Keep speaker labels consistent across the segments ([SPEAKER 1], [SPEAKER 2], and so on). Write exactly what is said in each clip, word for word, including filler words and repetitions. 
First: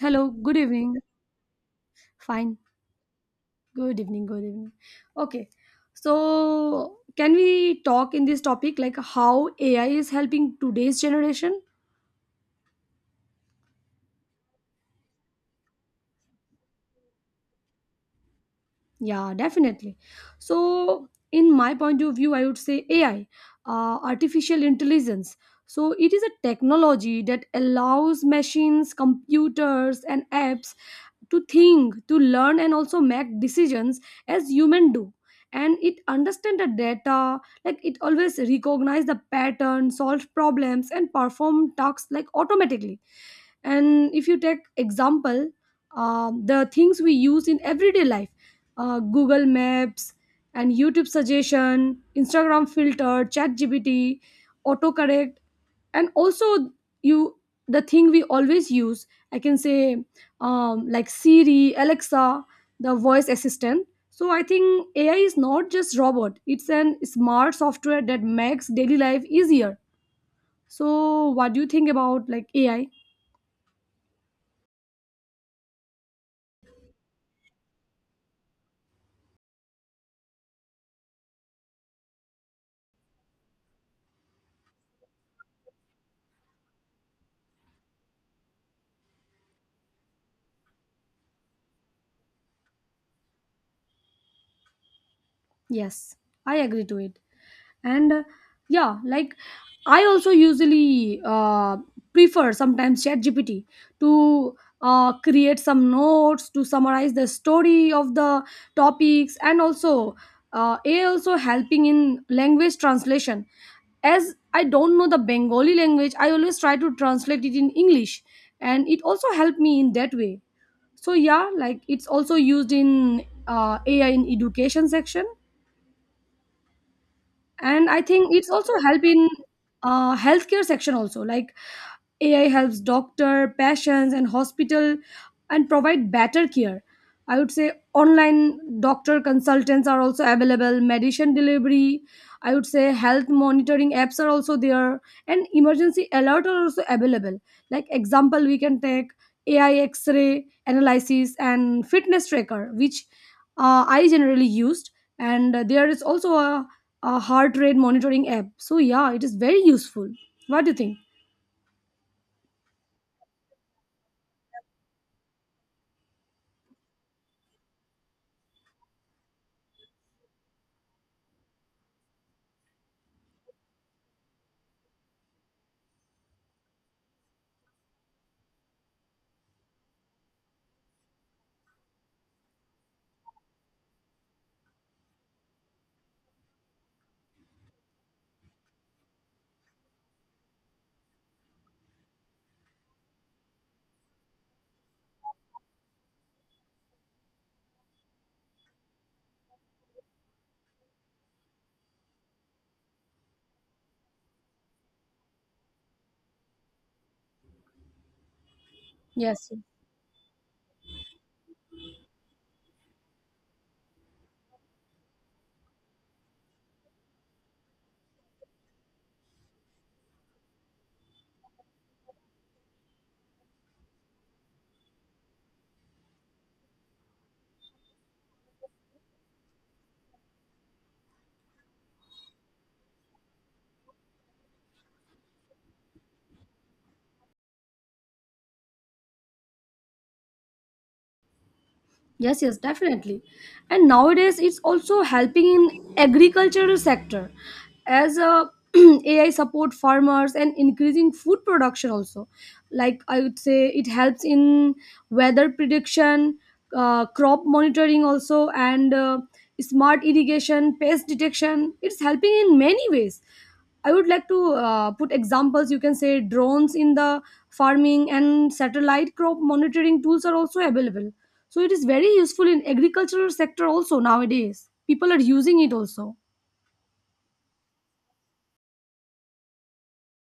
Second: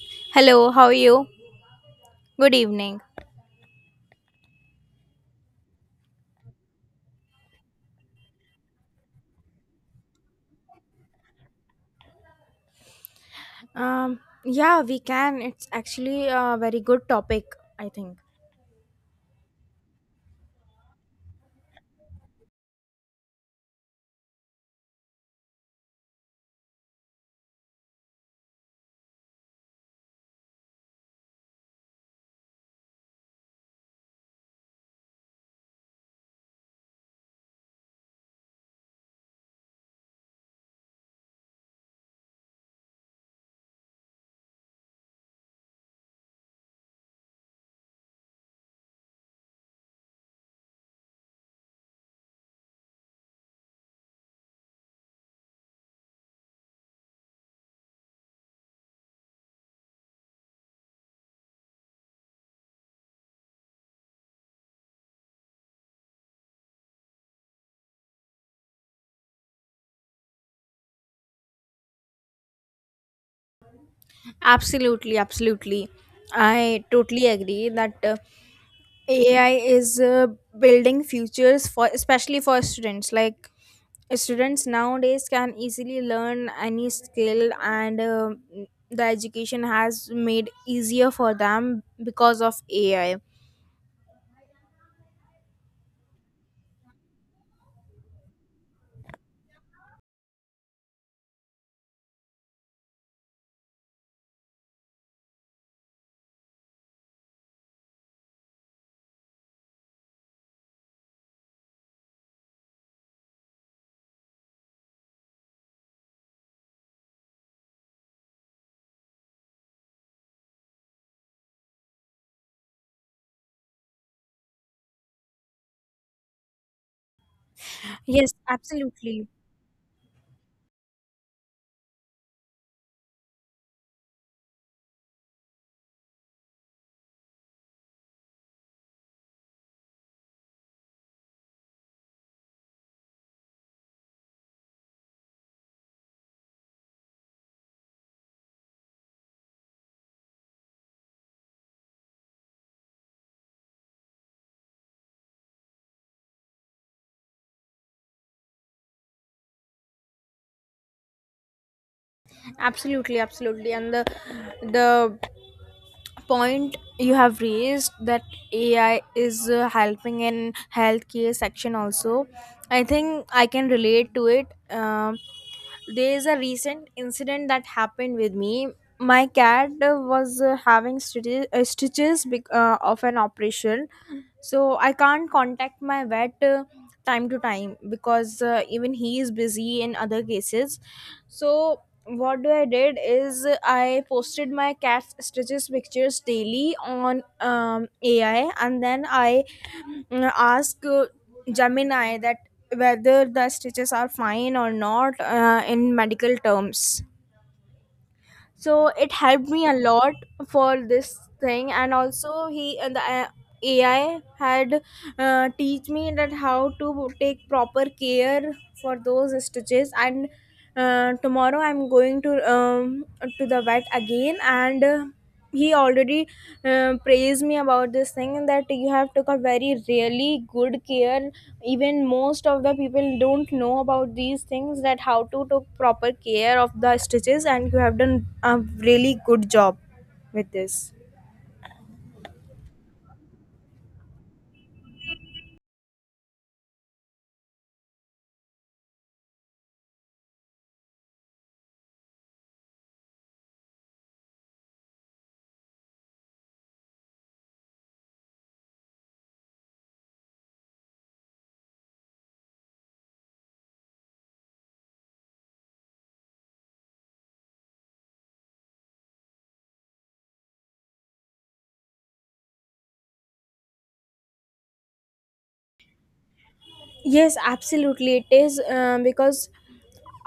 [SPEAKER 1] Hello, good
[SPEAKER 2] Hello, how are
[SPEAKER 1] evening.
[SPEAKER 2] you? Good
[SPEAKER 1] Fine.
[SPEAKER 2] evening.
[SPEAKER 1] Good evening, good evening. Okay. So, can we talk in this topic like how A I is helping today's generation?
[SPEAKER 2] Um, yeah, we can. It's actually a very good topic, I think.
[SPEAKER 1] Yeah, definitely. So, in my point of view, I would say A I, uh, artificial intelligence. So, it is a technology that allows machines, computers, and apps to think, to learn, and also make decisions as human do. And it understand the data, like it always recognize the pattern, solve problems, and perform tasks like automatically. And if you take example, um, the things we use in everyday life, uh, Google Maps and YouTube suggestion, Instagram filter, chat gpt autocorrect, and also, you, the thing we always use, I can say, um, like Siri, Alexa, the voice assistant. So I think AI is not just robot, it's an smart software that makes daily life easier. So what do you think about, like, AI?
[SPEAKER 2] Absolutely, absolutely. I totally agree that uh, A I is uh, building futures for especially for students. Like students nowadays can easily learn any skill, and uh, the education has made easier for them because of A I.
[SPEAKER 1] Yes, I agree to it. And uh, yeah, like, I also usually uh, prefer sometimes chat gpt to uh, create some notes, to summarize the story of the topics. And also, uh, AI also helping in language translation. As I don't know the Bengali language, I always try to translate it in English, and it also helped me in that way. So yeah, like, it's also used in, uh, AI in education section. And I
[SPEAKER 2] Yes,
[SPEAKER 1] think it's also help
[SPEAKER 2] absolutely.
[SPEAKER 1] in uh, healthcare section also, like A I helps doctor, patients, and hospital, and provide better care. I would say online doctor consultants are also available, medicine delivery, I would say health monitoring apps are also there, and emergency alert are also available. Like example, we can take A I X-ray analysis and fitness tracker, which uh, I generally used, and there is also a, a heart rate monitoring app. So yeah, it is very useful. What do you think?
[SPEAKER 2] Absolutely, absolutely. And the the point you have raised that AI is uh, helping in healthcare section also, I think I can relate to it um, There is a recent incident that happened with me. My cat uh, was uh, having stitches, uh, stitches bec- uh, of an operation. So I can't contact my vet uh, time to time, because uh, even he is busy in other cases. So what do I did is uh, I posted my cat's stitches pictures daily on um, AI, and then I mm, ask uh, Gemini that whether the stitches are fine or not uh, in medical terms. So it helped
[SPEAKER 1] Yes.
[SPEAKER 2] me a lot for this thing. And also he and the uh, AI had uh, teach me that how to take proper care for those stitches. And uh, tomorrow I'm going to um, to the vet again, and uh, he already uh, praised me about this thing, that you have took a very really good care. Even most of the people don't know about these things, that how to take proper care of the stitches, and you have done a really good job with this.
[SPEAKER 1] Yes, yes, definitely. And nowadays, it's also helping in agricultural sector as a A I support farmers and increasing food production also. Like I would say, it helps in weather prediction, uh, crop monitoring also, and uh, smart irrigation, pest detection. It's helping in many ways. I would like to uh, put examples. You can say drones in the farming and satellite crop monitoring tools are also available. So it is very useful in agricultural sector also nowadays. People are using it also.
[SPEAKER 2] Yes, absolutely. It is uh, because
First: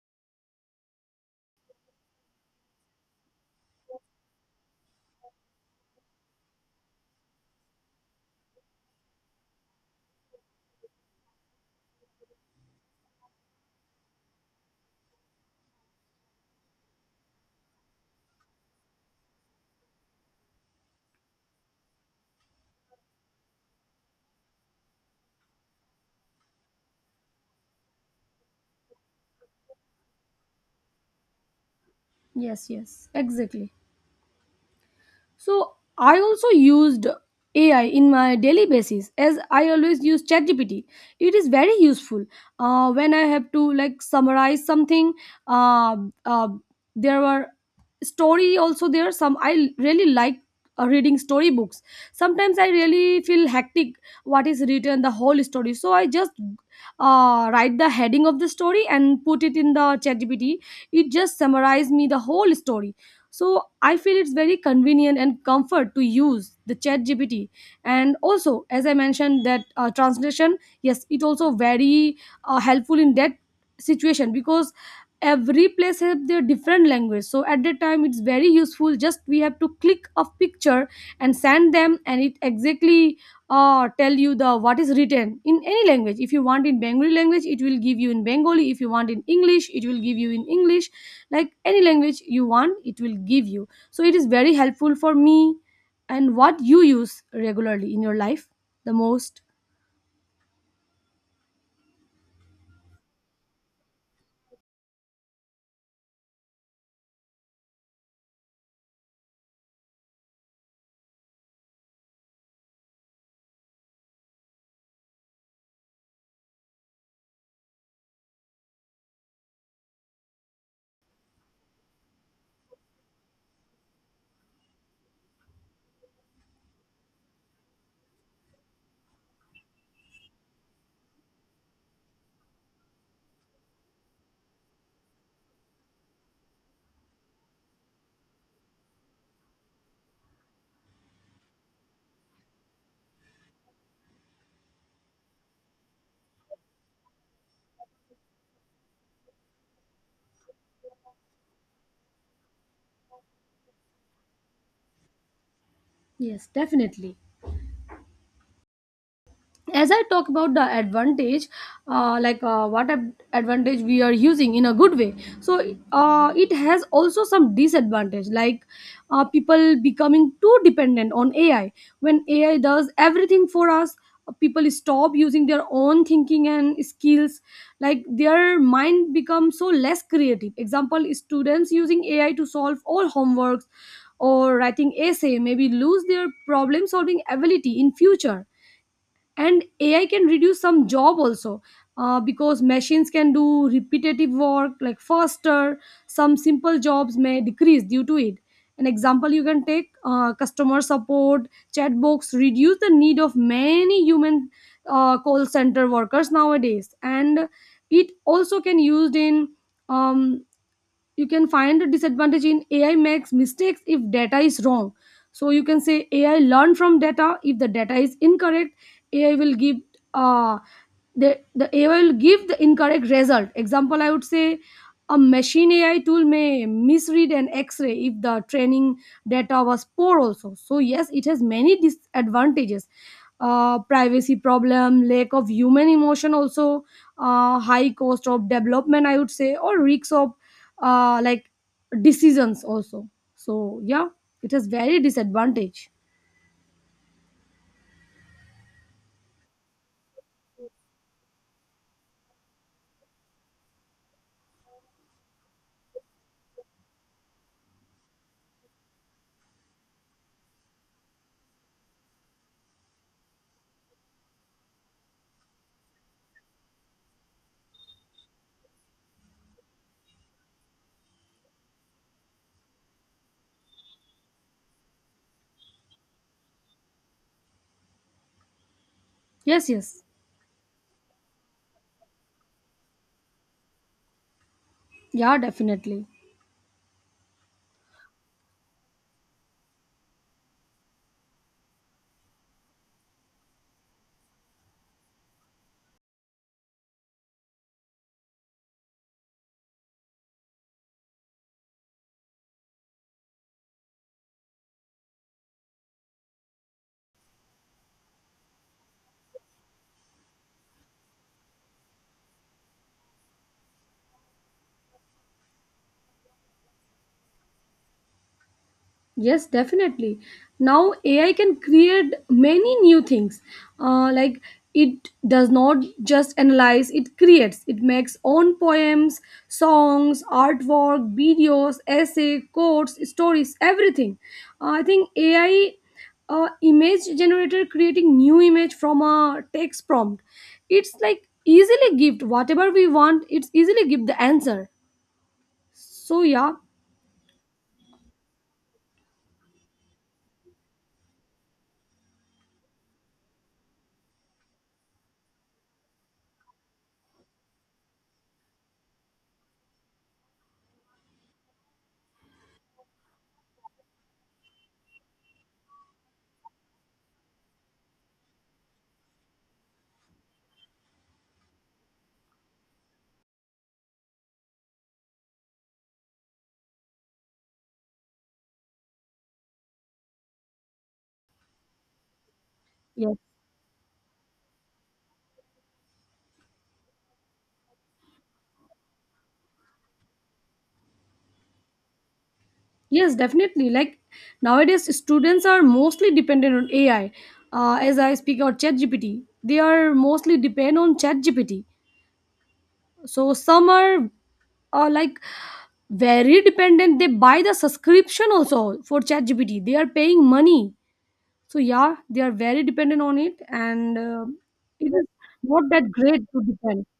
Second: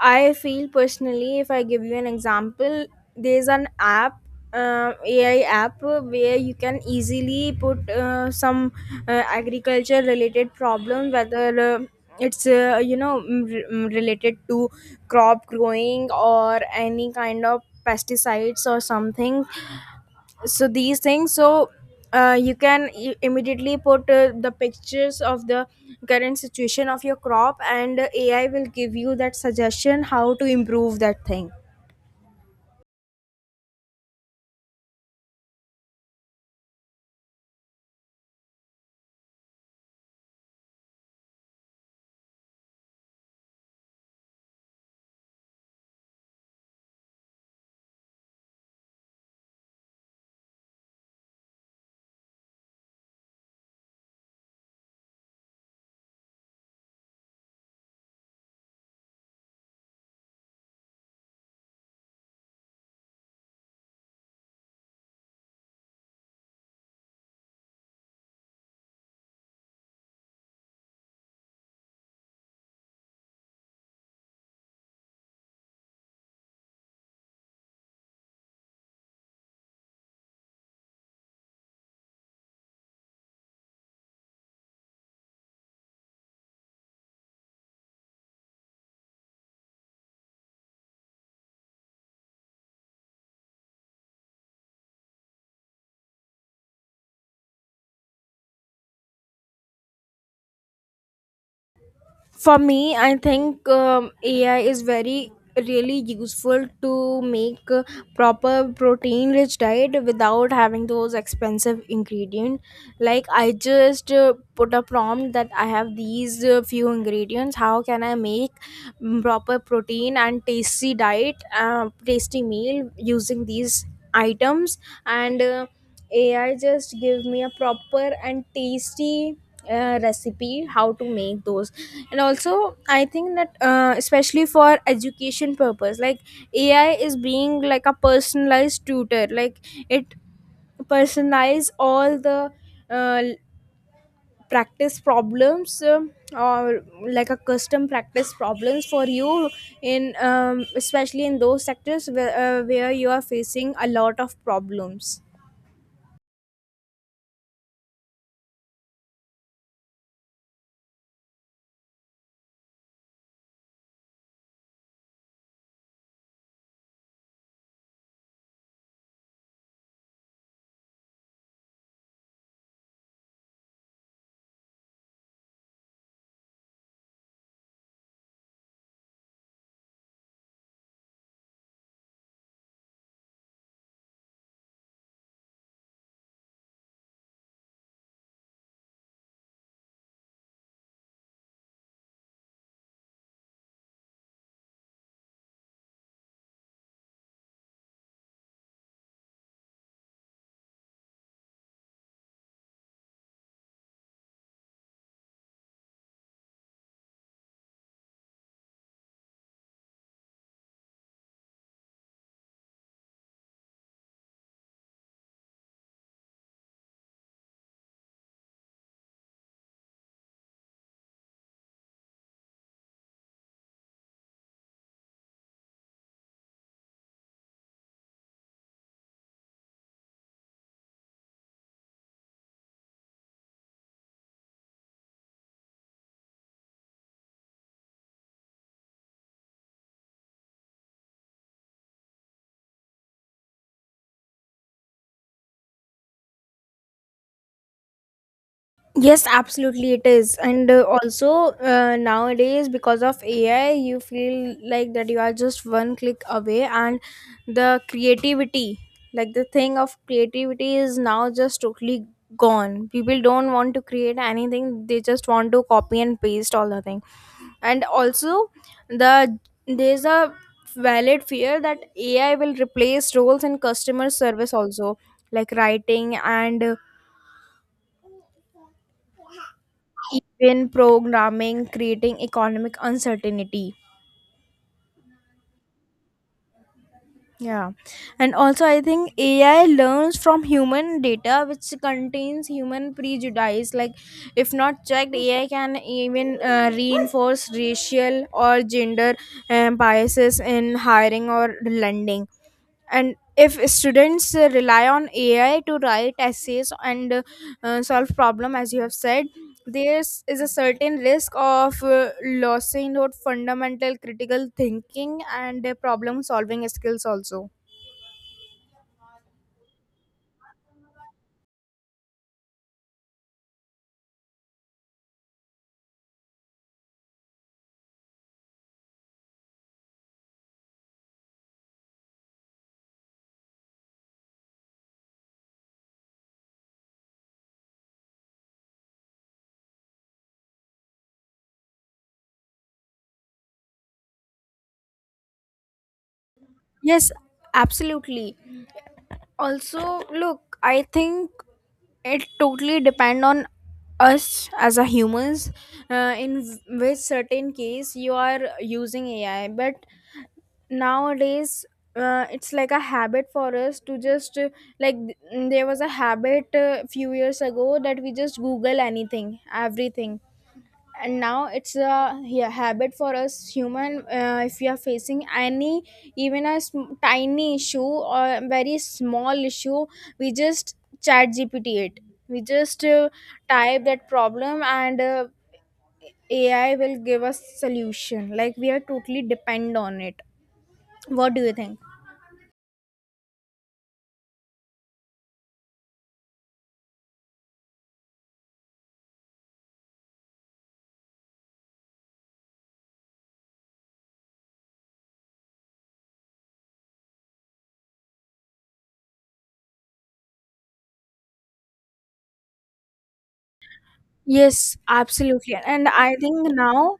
[SPEAKER 2] I feel personally, if I give you an example, there's an app, uh, A I app, uh, where you can easily put uh, some uh, agriculture related problem, whether uh, it's uh, you know mm, re- mm, related to crop growing or any kind of pesticides or something. So these things, so uh, you can i- immediately put uh, the pictures of the current situation of your crop, and uh, AI will give you that suggestion how to improve that thing.
[SPEAKER 1] Yes, yes, exactly. So I also used A I in my daily basis as I always use ChatGPT. It is very useful uh, when I have to, like, summarize something. Uh, uh, there were story also there. Some I really like uh, reading storybooks. Sometimes I really feel hectic what is written the whole story. So I just uh, write the heading of the story and put it in the ChatGPT. It just summarized me the whole story. So I feel it's very convenient and comfort to use the chat gpt and also, as I mentioned that, uh, translation, yes, it also very uh, helpful in that situation, because every place have their different language. So at that time it's very useful, just we have to click a picture and send them, and it exactly uh, tell you the what is written in any language. If you want in Bengali language, it will give you in Bengali. If you want in English, it will give you in English. Like any language you want, it will give you. So it is very helpful for me. And what you use regularly in your life, the most?
[SPEAKER 2] For me, I think um, A I is very really useful to make a proper protein rich diet without having those expensive ingredient. Like I just uh, put a prompt that I have these uh, few ingredients, how can I make mm, proper protein and tasty diet uh, tasty meal using these items. And uh, A I just give me a proper and tasty uh, recipe how to make those. And also I think that uh, especially for education purpose, like AI is being like a personalized tutor. Like it personalize all the uh, practice problems um, or like a custom practice problems for you in um, especially in those sectors where, uh, where you are facing a lot of problems.
[SPEAKER 1] Yes, definitely. As I talk about the advantage, uh, like, uh, what ad- advantage we are using in a good way. So uh, it has also some disadvantage, like uh, people becoming too dependent on AI. When AI does everything for us, uh, people stop using their own thinking and skills, like their mind becomes so less creative. Example, students using AI to solve all homeworks or writing essay maybe lose their problem solving ability in future. And AI can reduce some job also, uh, because machines can do repetitive work like faster. Some simple jobs may decrease due to it. An example you can take, uh, customer support chatbots reduce the need of many human uh, call center workers nowadays. And it also can used in, um, you can find a disadvantage in AI makes mistakes if data is wrong. So you can say AI learn from data. If the data is incorrect, AI will give uh, the, the AI will give the incorrect result. Example, I would say a machine AI tool may misread an X-ray if the training data was poor also. So yes, it has many disadvantages. uh, privacy problem, lack of human emotion also, uh, high cost of development, I would say, or risks of uh, like decisions also. So yeah, it has very disadvantage.
[SPEAKER 2] Yes, absolutely, it is. And uh, also, uh, nowadays, because of A I, you feel like that you are just one click away, and the creativity, like the thing of creativity, is now just totally gone. People don't want to create anything, they just want to copy and paste all the thing. And also, the there's a valid fear that A I will replace roles in customer service also, like writing and
[SPEAKER 1] Yes, yes.
[SPEAKER 2] even programming, creating economic uncertainty.
[SPEAKER 1] Yeah, definitely.
[SPEAKER 2] Yeah. And also I think AI learns from human data which contains human prejudice. Like if not checked, AI can even uh, reinforce racial or gender um, biases in hiring or lending. And if students uh, rely on AI to write essays and uh, uh, solve problem, as you have said, there is is a certain risk of uh, losing out fundamental critical thinking and uh, problem solving skills also.
[SPEAKER 1] Yes, definitely. Now A I can create many new things. Uh, like, it does not just analyze; it creates. It makes own poems, songs, artwork, videos, essay, quotes, stories, everything. Uh, I think A I uh, image generator creating new image from a text prompt. It's like easily give whatever we want. It's easily give the answer. So yeah,
[SPEAKER 2] Yes, absolutely. Also, look, I think it totally depend on us as a humans, uh, in which certain case you are using A I. But nowadays uh, it's like a habit for us to just uh, like th- mm, there was a habit a few years ago that we just google anything everything, and now it's a, yeah, habit for us human. Uh, if we are facing any even a sm- tiny issue or a very small issue, we just chat gpt it. We just uh,
[SPEAKER 1] yes.
[SPEAKER 2] type that problem, and uh, AI will give us solution. Like we are totally depend on it. What do you think?
[SPEAKER 1] Yes, definitely. Like, nowadays, students are mostly dependent on A I. Uh, as I speak, or ChatGPT, they are mostly depend on ChatGPT. So some are are like very dependent. They buy the subscription also for ChatGPT. They are paying money. So yeah, they are very dependent on it. And uh,
[SPEAKER 2] Yes,
[SPEAKER 1] it is
[SPEAKER 2] absolutely.
[SPEAKER 1] not
[SPEAKER 2] And
[SPEAKER 1] that
[SPEAKER 2] I
[SPEAKER 1] great to
[SPEAKER 2] think
[SPEAKER 1] depend.
[SPEAKER 2] now,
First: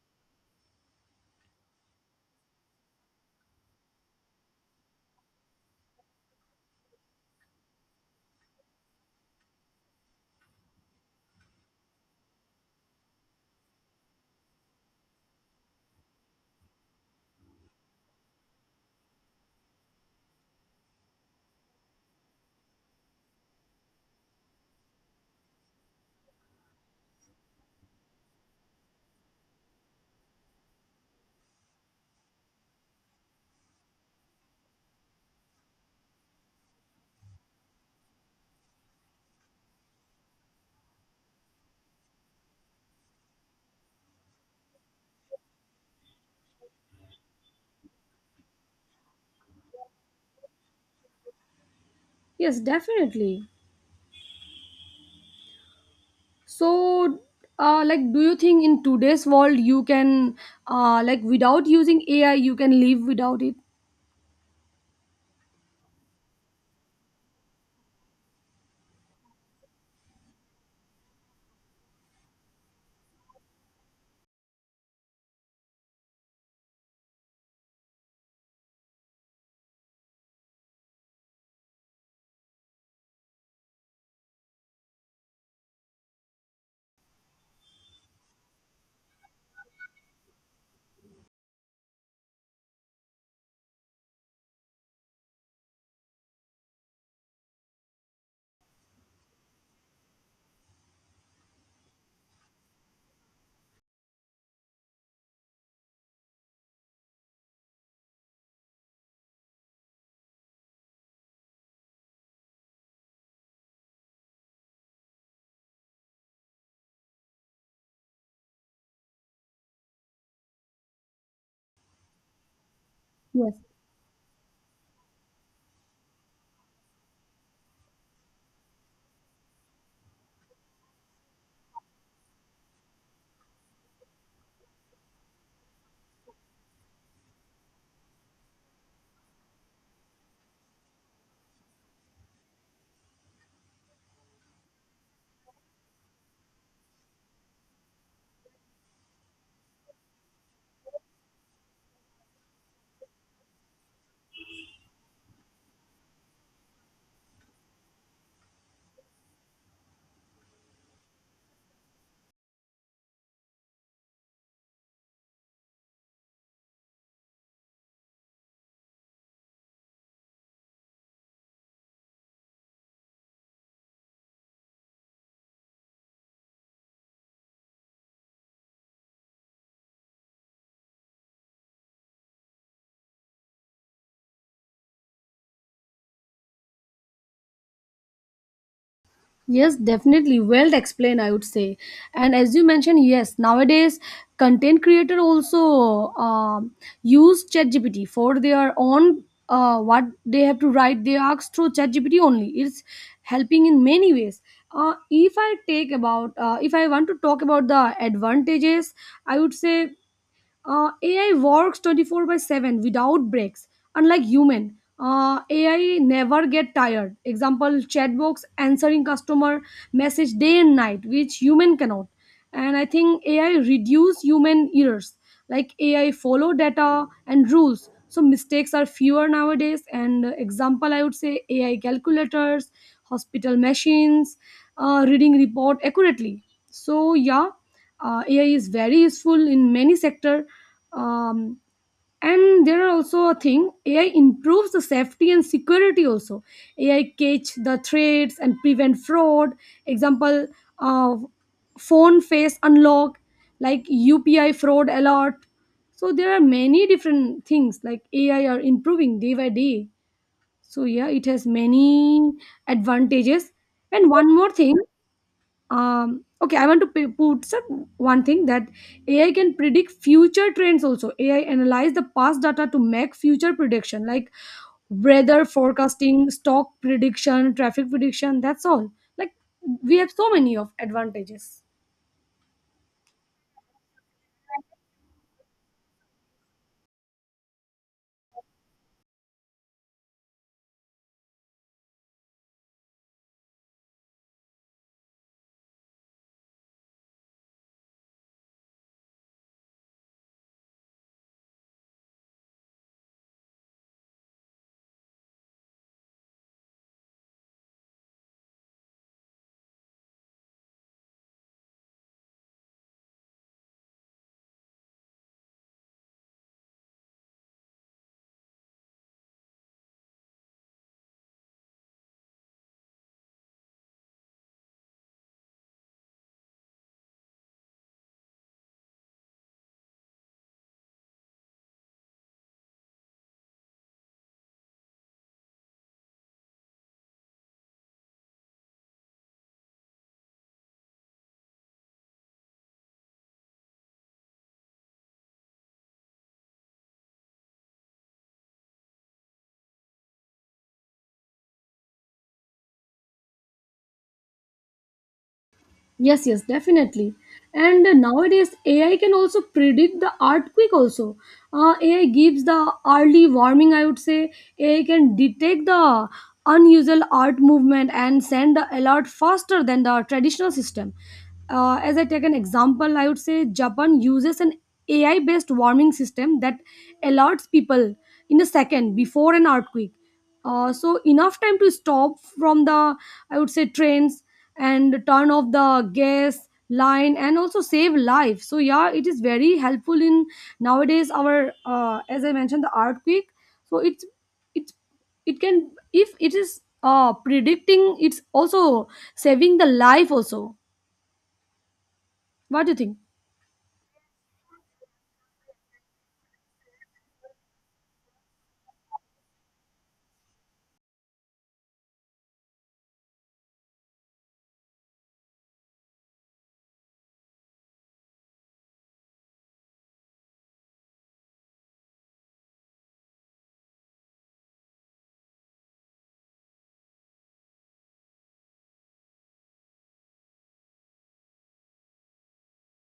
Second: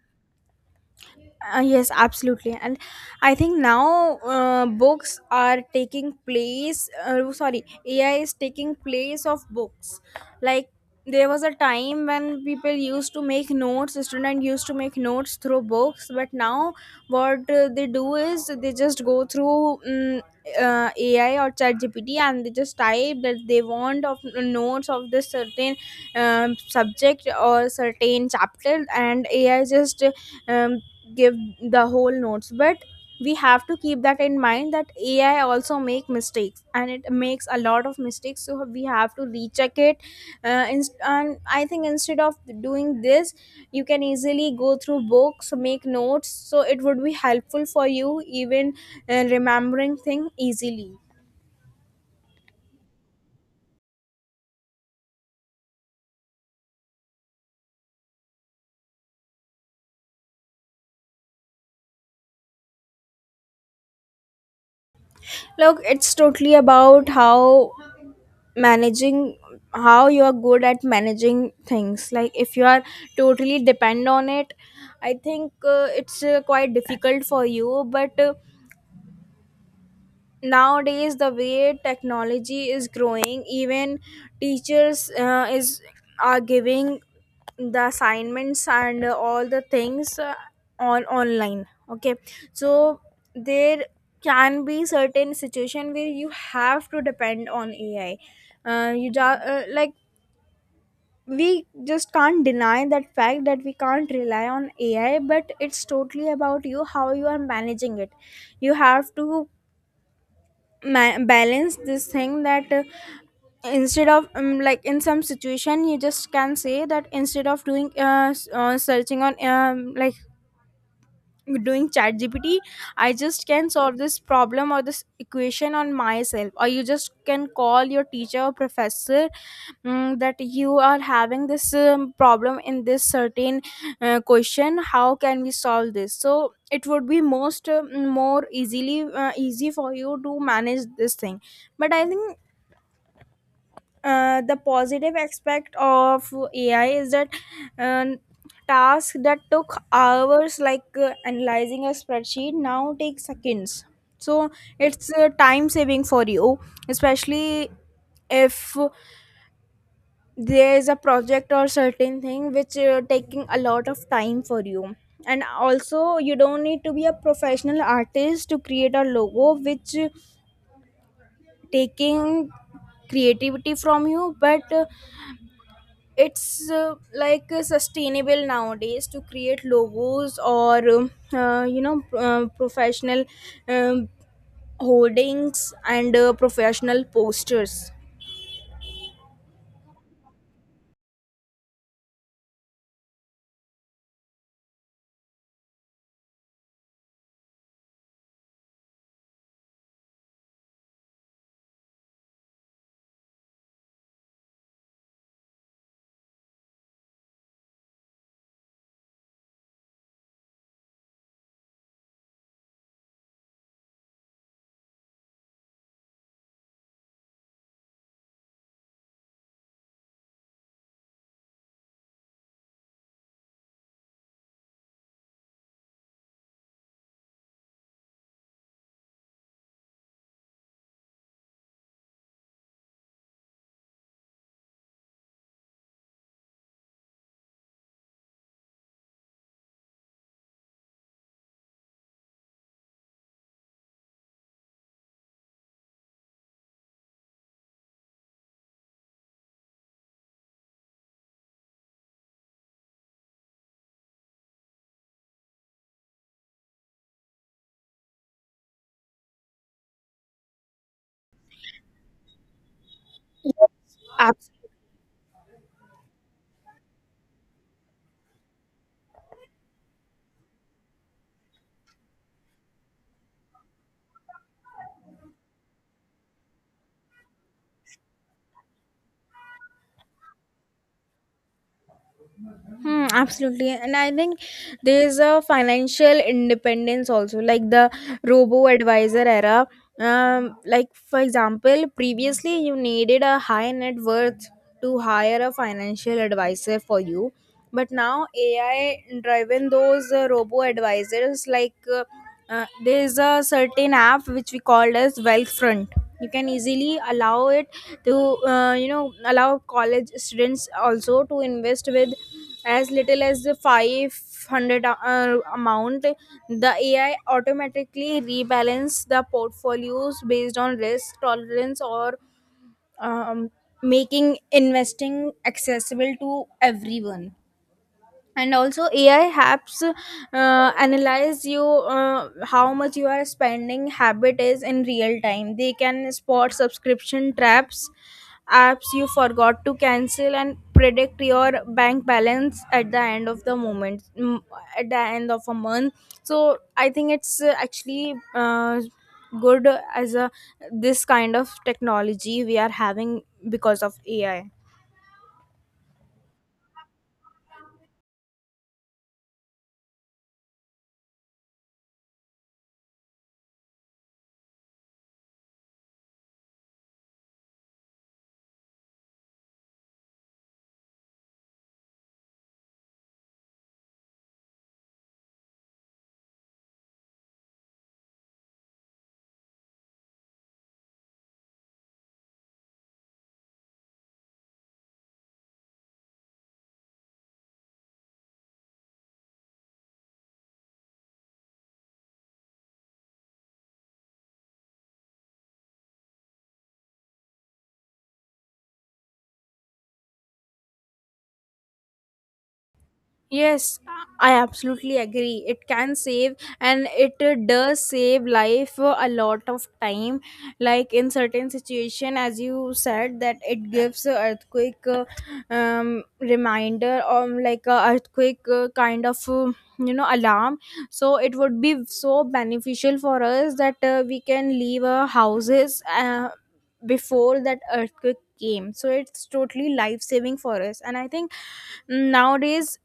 [SPEAKER 2] uh, yes, absolutely. And I think now uh, books are taking place, uh, sorry, A I is taking place of books. Like there was a time when people used to make notes, student used to make notes through books, but now what uh, they do is they just go through um, uh, A I or ChatGPT, and they just type that they want of uh, notes of this certain um, subject or certain chapter, and A I just um, give the whole notes. But we have to keep that in mind that AI also make mistakes, and it makes a lot of mistakes, so we have to recheck it. Uh, inst- and I think instead of doing this, you can easily go through books, make notes, so it would be helpful for you, even uh, remembering thing easily.
[SPEAKER 1] Yes, definitely. So, uh, like, do you think in today's world you can, uh, like, without using A I, you can live without it?
[SPEAKER 2] Look, it's totally about how managing, how you are good at managing things. Like if you are totally depend on it, I think uh, it's uh, quite difficult for you. But uh, nowadays, the way technology is growing, even teachers uh, is are giving the assignments and uh, all the things uh, on online, okay? So there can be certain situation where you have to depend on AI. Uh, you ju- uh, like we just can't deny that fact that we can't rely on AI, but it's totally about you, how you are managing it. You have to ma- balance this thing, that uh, instead of um, like in some situation, you just can say that instead of doing uh, s- uh searching on um, like doing chat gpt I just
[SPEAKER 1] Yes.
[SPEAKER 2] can solve this problem or this equation on myself, or you just can call your teacher or professor mm, that you are having this um, problem in this certain uh, question, how can we solve this. So it would be most uh, more easily uh, easy for you to manage this thing. But I think uh, the positive aspect of A I is that um, tasks that took hours, like uh, analyzing a spreadsheet, now take seconds. So it's uh, time saving for you, especially if there is a project or certain thing which uh, taking a lot of time for you. And also, you don't need to be a professional artist to create a logo, which uh, taking creativity from you, but uh, it's uh, like uh, sustainable nowadays to create logos or um, uh, you know uh, professional um, holdings and uh, professional posters.
[SPEAKER 1] Yes, definitely. Well explained, I would say. And as you mentioned, yes, nowadays content creator also um use ChatGPT for their own uh, what they have to write. They ask through ChatGPT only. It's helping in many ways. Uh, if I take about, uh, if I want to talk about the advantages, I would say uh, A I works twenty-four by seven without breaks, unlike human. Uh, A I never get tired. Example, chatbots answering customer message day and night, which human cannot. And I think A I reduce human errors, like A I follow data and rules. So mistakes are fewer nowadays. And uh, example, I would say A I calculators, hospital machines, uh, reading report accurately. So yeah, uh, A I is very useful in many sector. um, and there are also a thing A I improves the safety and security. Also, A I catch the threats and prevent fraud. Example, uh, phone face unlock, like U P I fraud alert. So there are many different things like A I are improving day by day. So yeah, it has many advantages.
[SPEAKER 2] Yes,
[SPEAKER 1] And one more
[SPEAKER 2] absolutely.
[SPEAKER 1] thing, um okay, I want to p- put some one thing that AI can predict future trends also. AI analyze the past data to make future prediction, like weather forecasting, stock prediction, traffic prediction. That's all. Like, we have so many of advantages.
[SPEAKER 2] Hmm, absolutely. And I think there's a financial independence also, like the robo advisor era. Um, like, for example, previously you needed a high net worth to hire a financial advisor for you. But now A I driven those uh, robo advisors, like uh, uh, there's a certain app which we called as Wealthfront. You can easily allow it to, uh, you know, allow college students also to invest with as little as the five hundred uh, amount. The AI automatically rebalance the portfolios based on risk tolerance or um, making investing accessible to everyone. And also AI apps uh, analyze you, uh, how much you are spending habit is in real time. They can spot subscription traps, apps you forgot to cancel, and predict your bank balance at the end of the moment, mm, at the end of a month. So I think it's uh, actually uh, good as a this kind of technology we are having because of AI.
[SPEAKER 1] Yes, yes, definitely. And uh, nowadays, A I can also predict the earthquake. Also, uh, A I gives the early warning. I would say A I can detect the unusual earth movement and send the alert faster than the traditional system. Uh, as I take an example, I would say Japan uses an A I-based warming system that alerts people in a second before an earthquake, uh, so enough time to stop from the, I would say, trains, and turn off the gas line, and also save life. So yeah, it is very helpful in nowadays, our uh, as I mentioned, the earthquake. So it's it's it can, if it is uh predicting, it's also saving the life also. What do you think?
[SPEAKER 2] Yes, I absolutely agree. It can save, and it uh, does save life uh, a lot of time. Like in certain situation, as you said, that it gives a earthquake uh, um, reminder or like a earthquake uh, kind of uh, you know alarm. So it would be so beneficial for us that uh, we can leave our houses uh, before that earthquake came. So it's totally life saving for us, and I think nowadays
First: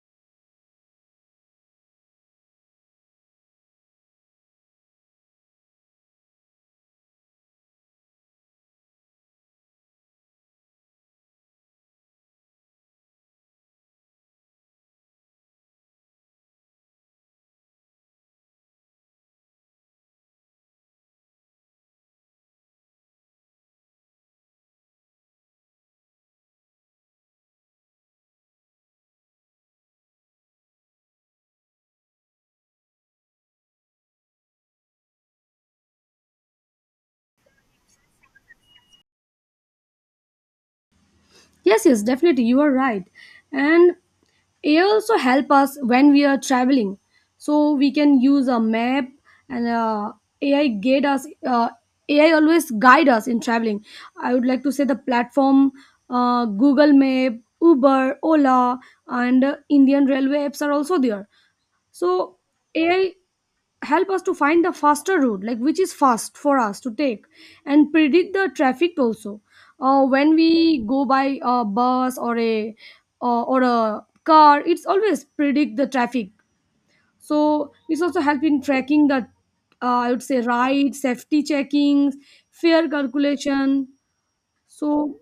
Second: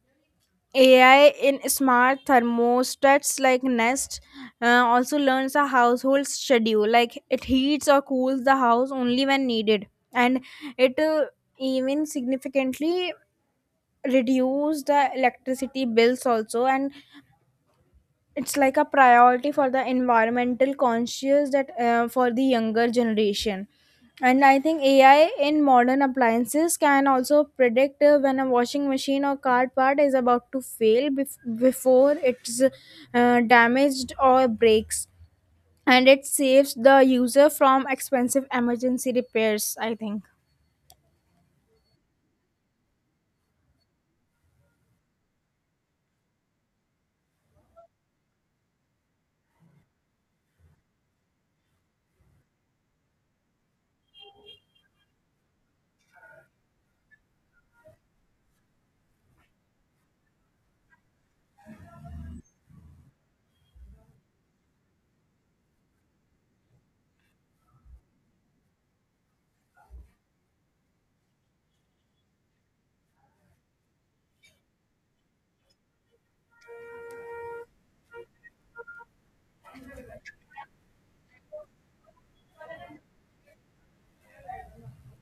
[SPEAKER 2] A I in smart thermostats like Nest uh, also learns a household schedule. Like it heats or cools the house only when needed, and it uh, even significantly reduce the electricity bills also. And it's like a priority for the environmental conscious, that uh, for the younger generation. And I think AI in modern appliances can also predict uh, when a washing machine or car part is about to fail bef- before it's uh, damaged or breaks, and it saves the user from expensive emergency repairs, I think.
[SPEAKER 1] Yes, yes, definitely. You are right. And A I also help us when we are traveling. So we can use a map, and uh, A I guide us. Uh, A I always guide us in traveling. I would like to say the platform, uh, Google Map, Uber, Ola, and uh, Indian Railway apps are also there. So A I help us to find the faster route, like which is fast for us to take, and predict the traffic also. Uh, when we go by a bus or a uh, or a car, it's always predict the traffic. So this also help in tracking the uh, I would say ride, safety checkings, fare calculation. So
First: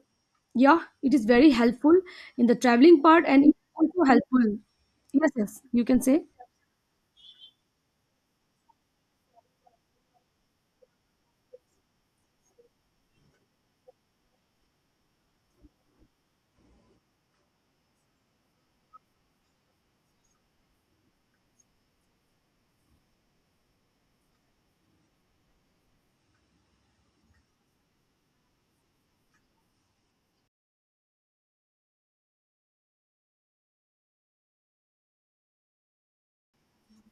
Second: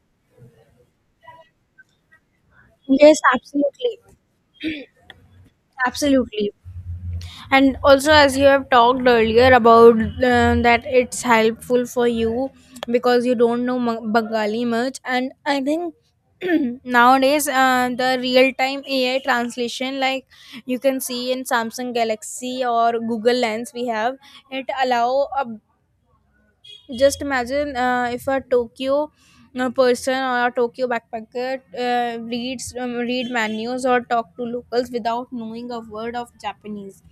[SPEAKER 1] yeah, it is very helpful in the traveling
[SPEAKER 2] Yes,
[SPEAKER 1] part, and it's
[SPEAKER 2] absolutely.
[SPEAKER 1] also helpful. Yes, yes, you can say.
[SPEAKER 2] Absolutely. And also, as you have talked earlier about, uh, that it's helpful for you because you don't know Ma- bengali much. And I think nowadays, uh, the real time AI translation, like you can see in Samsung Galaxy or Google Lens, we have, it allow a, just imagine, uh, if a Tokyo uh, person or a Tokyo backpacker uh, reads um, read menus or talk to locals without knowing a word of Japanese.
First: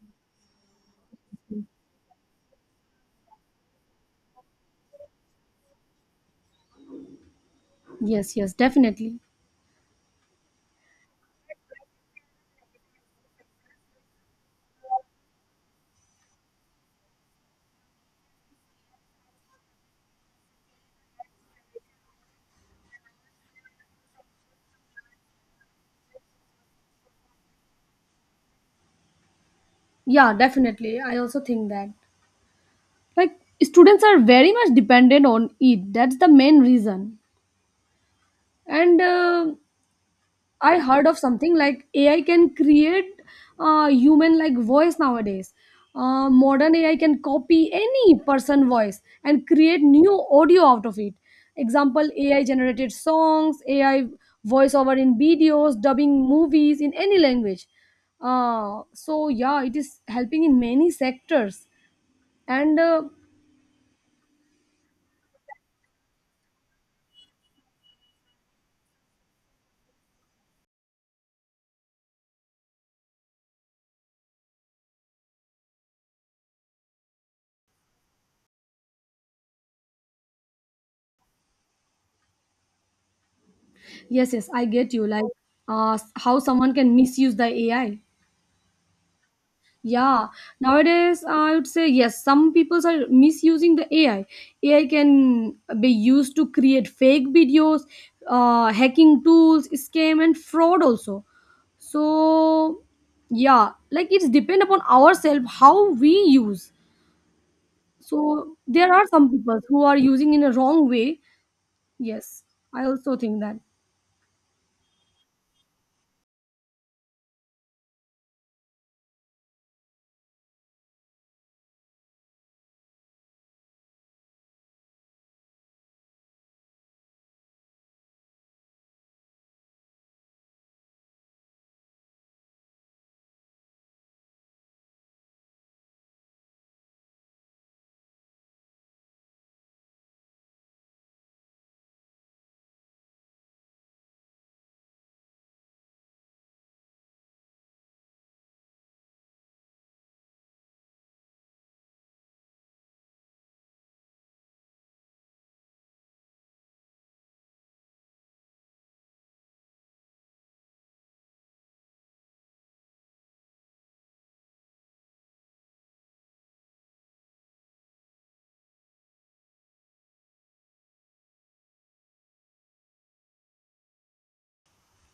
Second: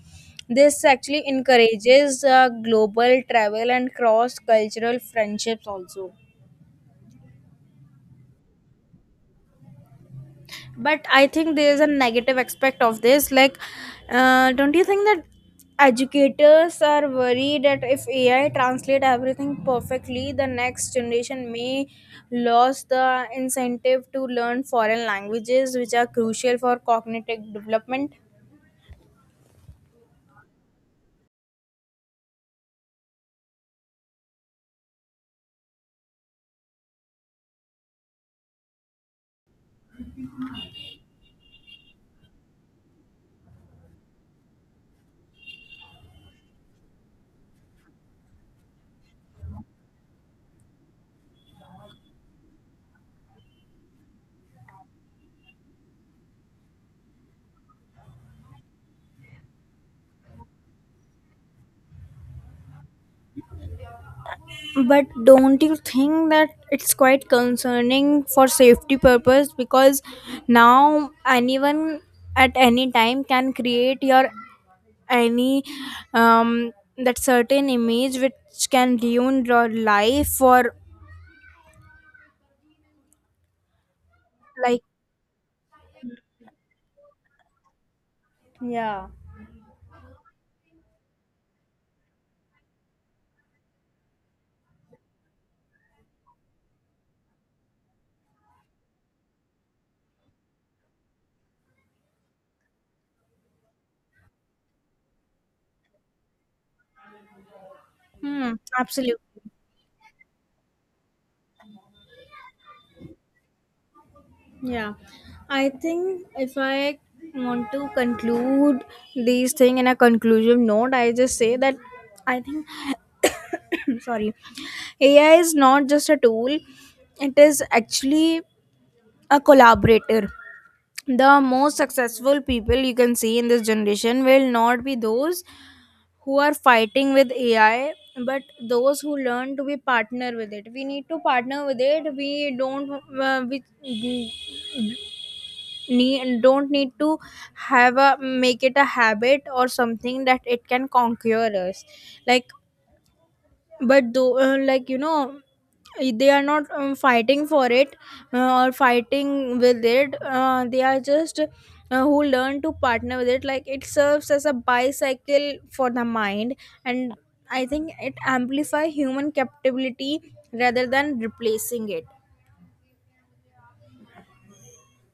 [SPEAKER 2] This actually encourages uh, global travel and cross cultural friendships also.
[SPEAKER 1] Yes, yes, definitely.
[SPEAKER 2] But I think there is a negative aspect of this, like, uh, don't you think that educators are worried that if AI translate everything perfectly, the next generation may lose the incentive to learn foreign languages, which are crucial for cognitive development?
[SPEAKER 1] Yeah, definitely. I also think that, like, students are very much dependent on it. That's the main reason. And uh, I heard of something like A I can create uh, human like voice nowadays. Uh, modern A I can copy any person voice and create new audio out of it. Example A I generated songs, A I voiceover in videos, dubbing movies in any language. Uh, so yeah, it is helping in many sectors. And uh,
[SPEAKER 2] But don't you think that it's quite concerning for safety purpose? Because now anyone at any time can create your any um that certain image which can ruin your life, or
[SPEAKER 1] yes, yes, I
[SPEAKER 2] like.
[SPEAKER 1] get you. Like, uh, how someone can misuse the A I.
[SPEAKER 2] Yeah.
[SPEAKER 1] Yeah, nowadays I would say yes, some people are misusing the A I. A I can be used to create fake videos, uh, hacking tools, scam, and fraud also. So, yeah, like it's depend upon ourselves how we use.
[SPEAKER 2] Hmm.
[SPEAKER 1] So there are
[SPEAKER 2] Absolutely.
[SPEAKER 1] some people who are using in a wrong way. Yes, I also think that.
[SPEAKER 2] Yeah, I think if I want to conclude these thing in a conclusive note, I just say that I think sorry, A I is not just a tool; it is actually a collaborator. The most successful people you can see in this generation will not be those who are fighting with A I, but those who learn to be partner with it. We need to partner with it. We don't, uh, we need don't need to have a make it a habit or something that it can conquer us. Like, but though, uh, like, you know, i- they are not um, fighting for it, uh, or fighting with it. Uh, they are just, uh, who learn to partner with it, like it serves as a bicycle for the mind. And I think it amplify human capability rather than replacing it.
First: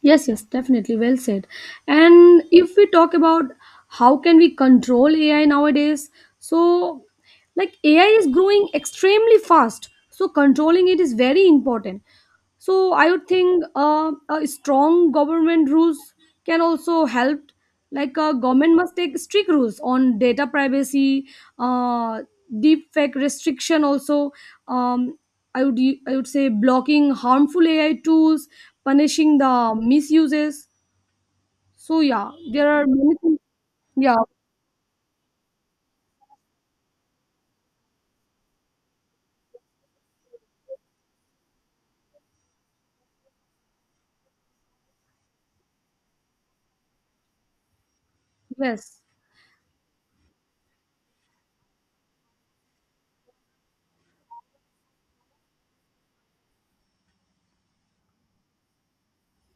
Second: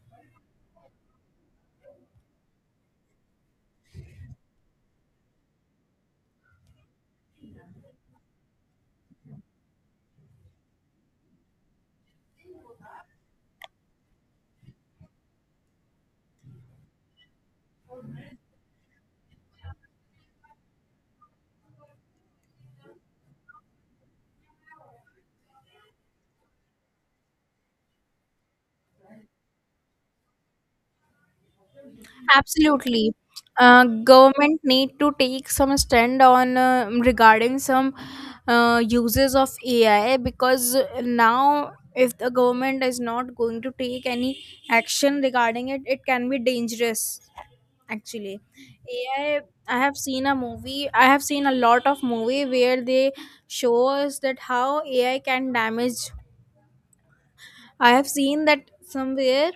[SPEAKER 1] Yes, yes, definitely. Well said. And if we talk about how can we control A I nowadays, so like A I is growing extremely fast, so controlling it is very important. So I would think uh, a strong government rules can also help. Like uh, government must take strict rules on data privacy, uh, deep fake restriction also. Um, I would u- I would say blocking harmful A I tools, punishing the misuses. So yeah, there are
[SPEAKER 2] Absolutely.
[SPEAKER 1] many things.
[SPEAKER 2] Uh,
[SPEAKER 1] Yeah.
[SPEAKER 2] government need to take some stand on, uh, regarding some uh, uses of A I, because now if the government is not going to take any action regarding it, it can be dangerous actually.
[SPEAKER 1] Yes.
[SPEAKER 2] A I, I have seen a movie, I have seen a lot of movie where they show us that how A I can damage. I have seen that somewhere,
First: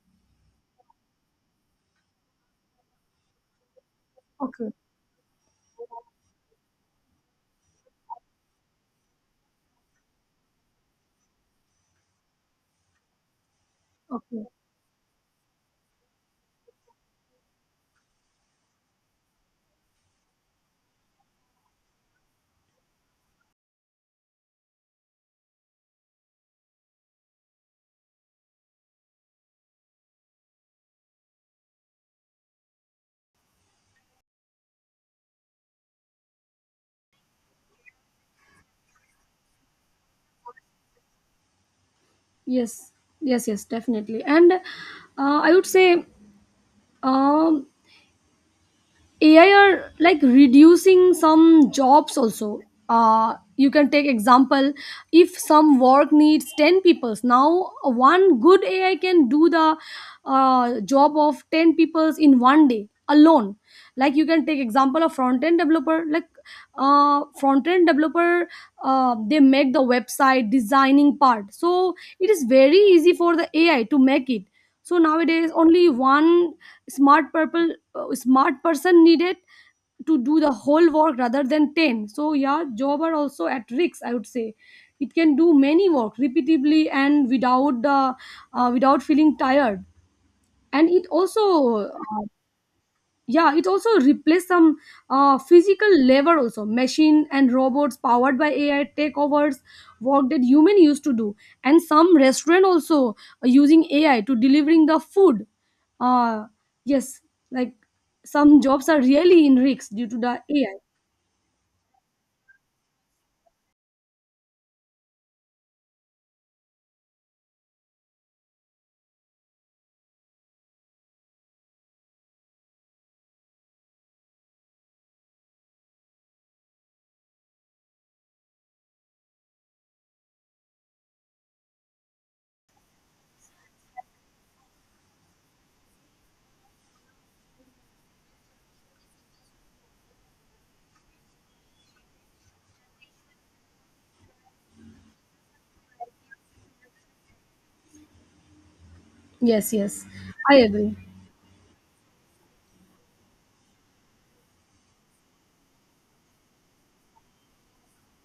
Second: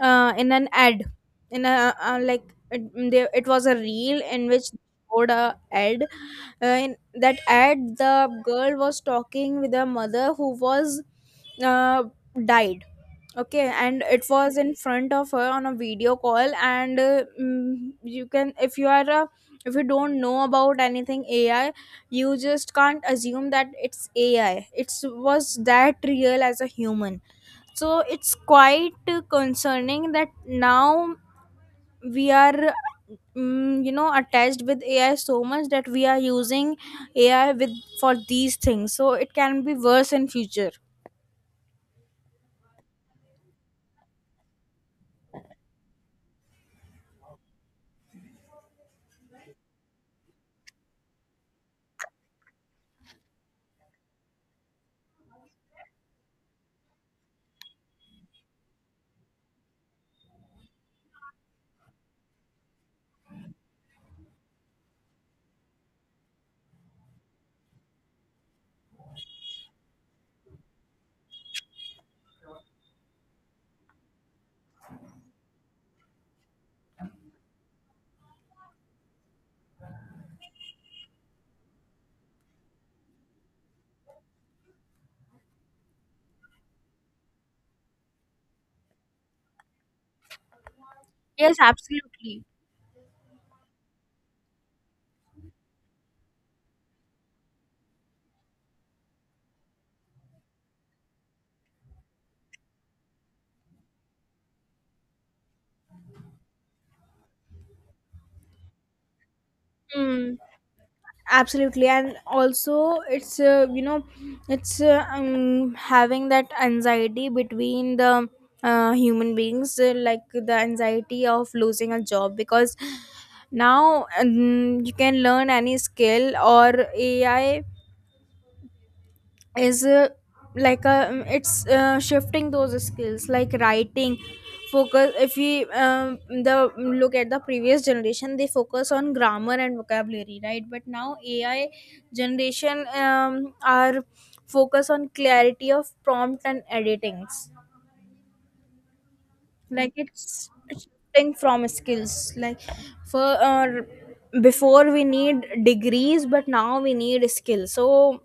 [SPEAKER 2] uh, in an ad, in a uh, uh, like, it, there, it was a reel in which
[SPEAKER 1] Okay.
[SPEAKER 2] they showed a ad. Uh, in that ad, the girl was talking with her mother who was uh, died. Okay, and it
[SPEAKER 1] Okay.
[SPEAKER 2] was in front of her on a video call, and uh, mm, you can, if you are a, if you don't know about anything A I, you just can't assume that it's A I. It was that real as a human. So it's quite concerning that now we are, mm, you know, attached with AI so much that we are using AI with, for these things. So it can be worse in future.
[SPEAKER 1] Yes. Yes. Yes. Definitely. And uh, I would say um A I are like reducing some jobs also. Uh, you can take example if some work needs ten peoples now one good ai can do the uh, job of ten peoples in one day alone, like you can take example of front end developer. Like uh, front end developer, uh, they make the website designing part, so it is very easy for the ai to make it. So nowadays only one smart purple uh, smart person needed to do the whole work rather than ten. So yeah, job are also at risk, I would say. It can do many work repeatedly and without the uh, without feeling tired. And it
[SPEAKER 2] Yes,
[SPEAKER 1] also uh,
[SPEAKER 2] absolutely.
[SPEAKER 1] yeah, it also replaced some uh, physical labor also. Machine and robots powered by ai take overs work that human used to do. And some restaurant also are using ai to delivering the food uh yes, like some jobs are really in risks due to
[SPEAKER 2] Hmm.
[SPEAKER 1] the ai.
[SPEAKER 2] Absolutely. And also, it's, uh, you know, it's uh, um, having that anxiety between the uh, human beings, uh, like the anxiety of losing a job. Because now, um, you can learn any skill, or AI is uh, like a, um, it's uh, shifting those skills like writing focus. If we um, the look at the previous generation, they focus on grammar and vocabulary, right? But now AI generation um, are focus on clarity of prompt and editings.
[SPEAKER 1] Yes,
[SPEAKER 2] Like,
[SPEAKER 1] yes,
[SPEAKER 2] it's
[SPEAKER 1] I
[SPEAKER 2] it's
[SPEAKER 1] agree.
[SPEAKER 2] shifting from skills like, for uh, before we need degrees, but now we need skills. So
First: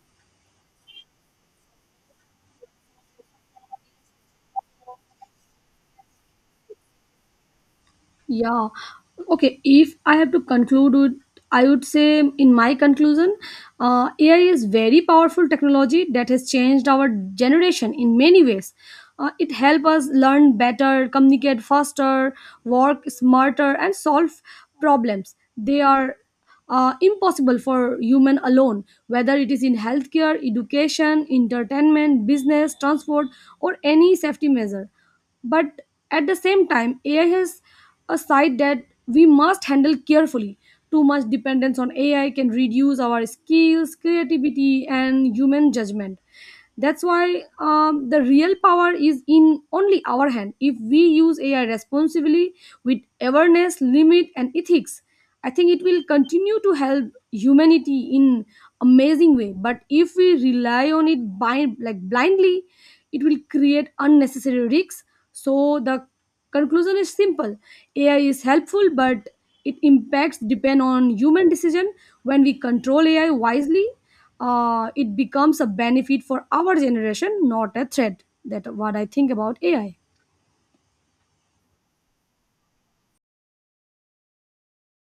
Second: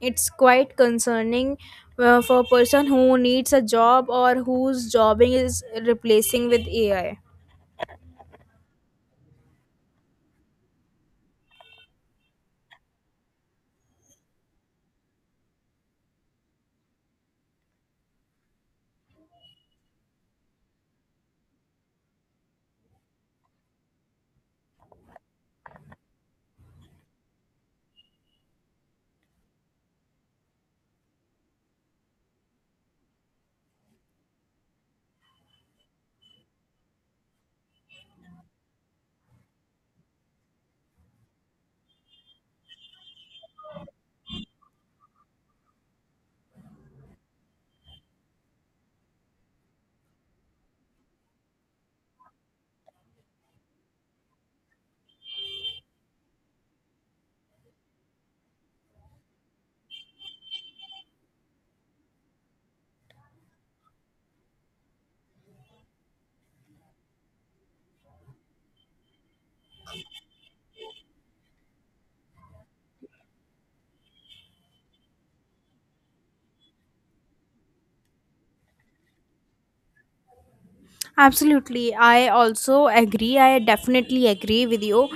[SPEAKER 2] it's quite concerning uh, for a person who needs a job or whose jobbing is replacing with AI.
[SPEAKER 1] Yeah. Okay. If I have to conclude with, I would say in my conclusion, uh, A I is very powerful technology that has changed our generation in many ways. Uh, it helps us learn better, communicate faster, work smarter, and solve problems. They are uh, impossible for human alone, whether it is in healthcare, education, entertainment, business, transport, or any safety measure. But at the same time, A I has a side that we must handle carefully. Too much dependence on A I can reduce our skills, creativity, and human judgment. That's why um, the real power is in only our hand. If we use A I responsibly with awareness, limit, and ethics, I think it will continue to help humanity in amazing way. But if we rely on it by like blindly, it will create unnecessary risks. So the conclusion is simple: A I is helpful, but it impacts depend on human decision. When we control A I wisely, uh, it becomes a benefit for our generation, not a threat. That what I think about A I.
[SPEAKER 2] Absolutely. I also agree. I definitely agree with you.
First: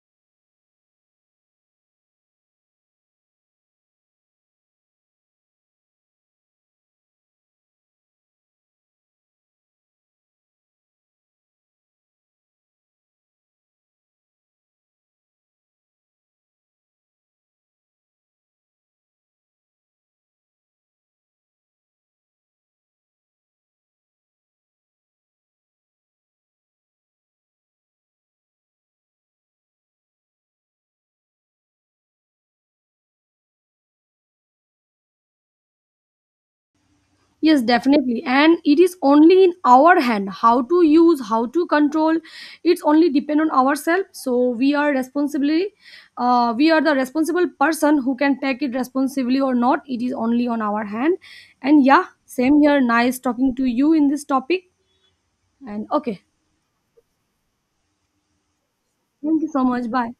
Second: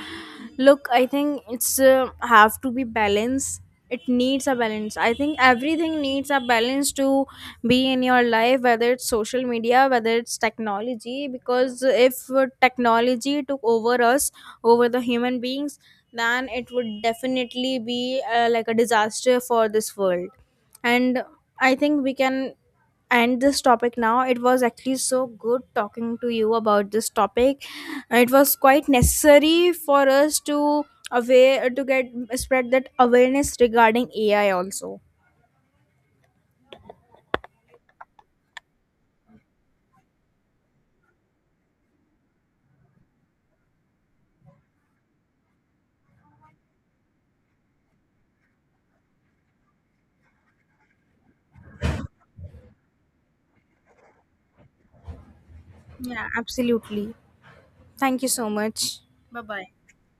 [SPEAKER 2] Look, I think it's, uh, have to be balance. It needs a balance. I think everything needs a balance to be in your life, whether it's social media, whether it's technology. Because if uh, technology took over us, over the human beings, then it would definitely be, uh, like a disaster for this world. And I think we can end this topic now. It was actually so good talking to you about this topic. Uh, It was quite necessary for us to aware to get spread that awareness regarding A I also.
[SPEAKER 1] Yes, definitely. And it is only in our hand how to use, how to control. It's only depend on ourselves. So we are responsibly, uh, we are the responsible person who can take it responsibly or not. It is only on our hand. And yeah, same here. Nice talking to you in this topic. And okay,
[SPEAKER 2] Yeah, absolutely. Thank you so much.
[SPEAKER 1] thank
[SPEAKER 2] Bye
[SPEAKER 1] you so
[SPEAKER 2] bye.
[SPEAKER 1] much. Bye.